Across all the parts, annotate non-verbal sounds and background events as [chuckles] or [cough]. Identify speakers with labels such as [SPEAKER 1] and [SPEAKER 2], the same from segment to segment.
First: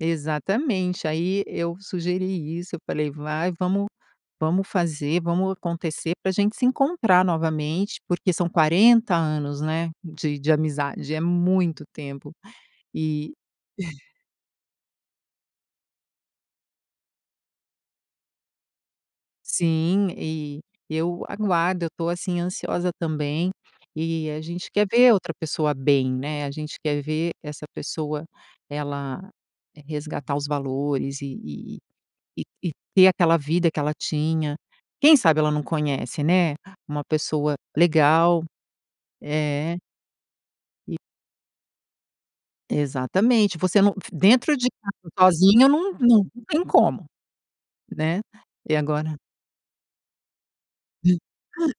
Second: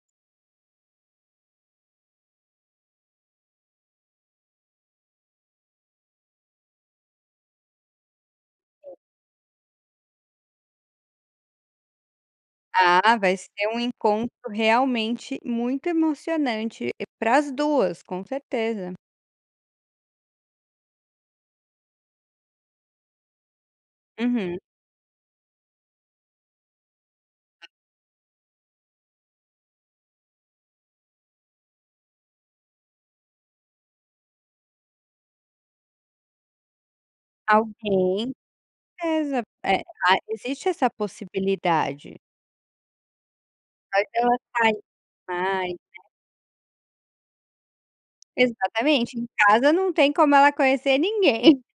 [SPEAKER 1] Exatamente. Aí eu sugeri isso, eu falei: "Vai, vamos vamos fazer, vamos acontecer, p ra gente se encontrar novamente, porque são 40 anos, né, de de amizade, é muito tempo",
[SPEAKER 2] Ah,
[SPEAKER 1] e
[SPEAKER 2] vai ser um
[SPEAKER 1] [chuckles]
[SPEAKER 2] encontro realmente muito emocionante para as 2, com certeza.
[SPEAKER 1] Sim, e eu aguardo, eu tô, assim, ansiosa também, e a
[SPEAKER 2] Uhum.
[SPEAKER 1] gente quer ver a outra pessoa bem, né, a gente quer ver essa pessoa ela resgatar os valores e e e e e ter aquela vida que ela tinha. Quem sabe ela não conhece, né, uma pessoa
[SPEAKER 2] Alguém.
[SPEAKER 1] legal.
[SPEAKER 2] Exa
[SPEAKER 1] É.
[SPEAKER 2] é ah, existe essa
[SPEAKER 1] E
[SPEAKER 2] possibilidade.
[SPEAKER 1] Exatamente, você não
[SPEAKER 2] Faz
[SPEAKER 1] f
[SPEAKER 2] ela
[SPEAKER 1] dentro de
[SPEAKER 2] sair
[SPEAKER 1] casa sozinha
[SPEAKER 2] mais,
[SPEAKER 1] não
[SPEAKER 2] né.
[SPEAKER 1] não tem como, né, e agora
[SPEAKER 2] Exatamente, em casa não tem como ela conhecer ninguém. [chuckles]
[SPEAKER 1] [chuckles]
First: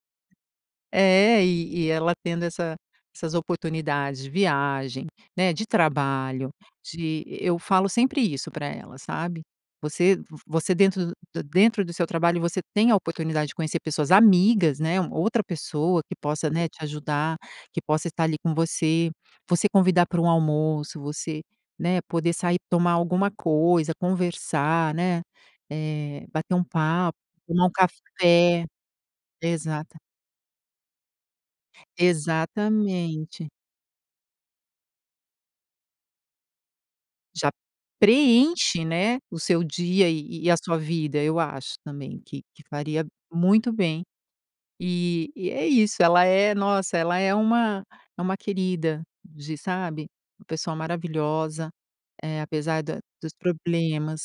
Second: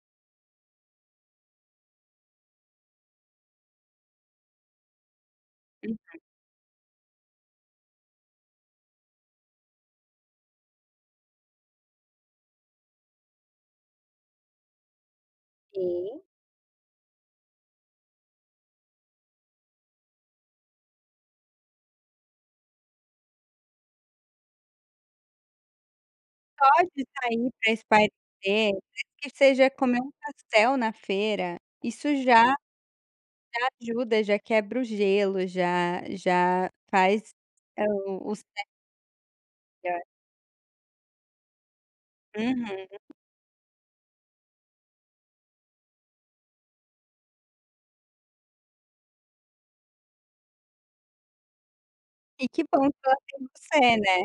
[SPEAKER 1] É, e e ela tendo essa essas oportunidades de viagem, né, de
[SPEAKER 2] Uhum.
[SPEAKER 1] trabalho, de e eu falo sempre isso pra ela, sabe. Você v você dentro do da dentro do seu trabalho, você tem a oportunidade de conhecer pessoas amigas, né, uma outra pessoa que
[SPEAKER 2] Sim.
[SPEAKER 1] possa, né, te ajudar, que possa estar ali com você. Você convidar pra um almoço, você, né, poder sair, tomar alguma coisa, conversar, né, eh, bater um
[SPEAKER 2] Só de
[SPEAKER 1] papo,
[SPEAKER 2] sair
[SPEAKER 1] tomar um
[SPEAKER 2] pra espairecer,
[SPEAKER 1] café.
[SPEAKER 2] nem que seja
[SPEAKER 1] Exata
[SPEAKER 2] comer um pastel na feira, isso já já
[SPEAKER 1] Exatamente.
[SPEAKER 2] ajuda, já quebra o gelo, já já faz
[SPEAKER 1] Já
[SPEAKER 2] o o cé
[SPEAKER 1] preenche, né, o seu
[SPEAKER 2] [unintelligible]
[SPEAKER 1] dia e e a sua vida, eu acho também que que
[SPEAKER 2] Uhum.
[SPEAKER 1] faria muito bem. E e é isso, ela é, nossa, ela é uma é uma querida de, sabe, pessoa maravilhosa, eh,
[SPEAKER 2] E que
[SPEAKER 1] apesar
[SPEAKER 2] bom que
[SPEAKER 1] da
[SPEAKER 2] ela
[SPEAKER 1] dos
[SPEAKER 2] tem você, né.
[SPEAKER 1] problemas.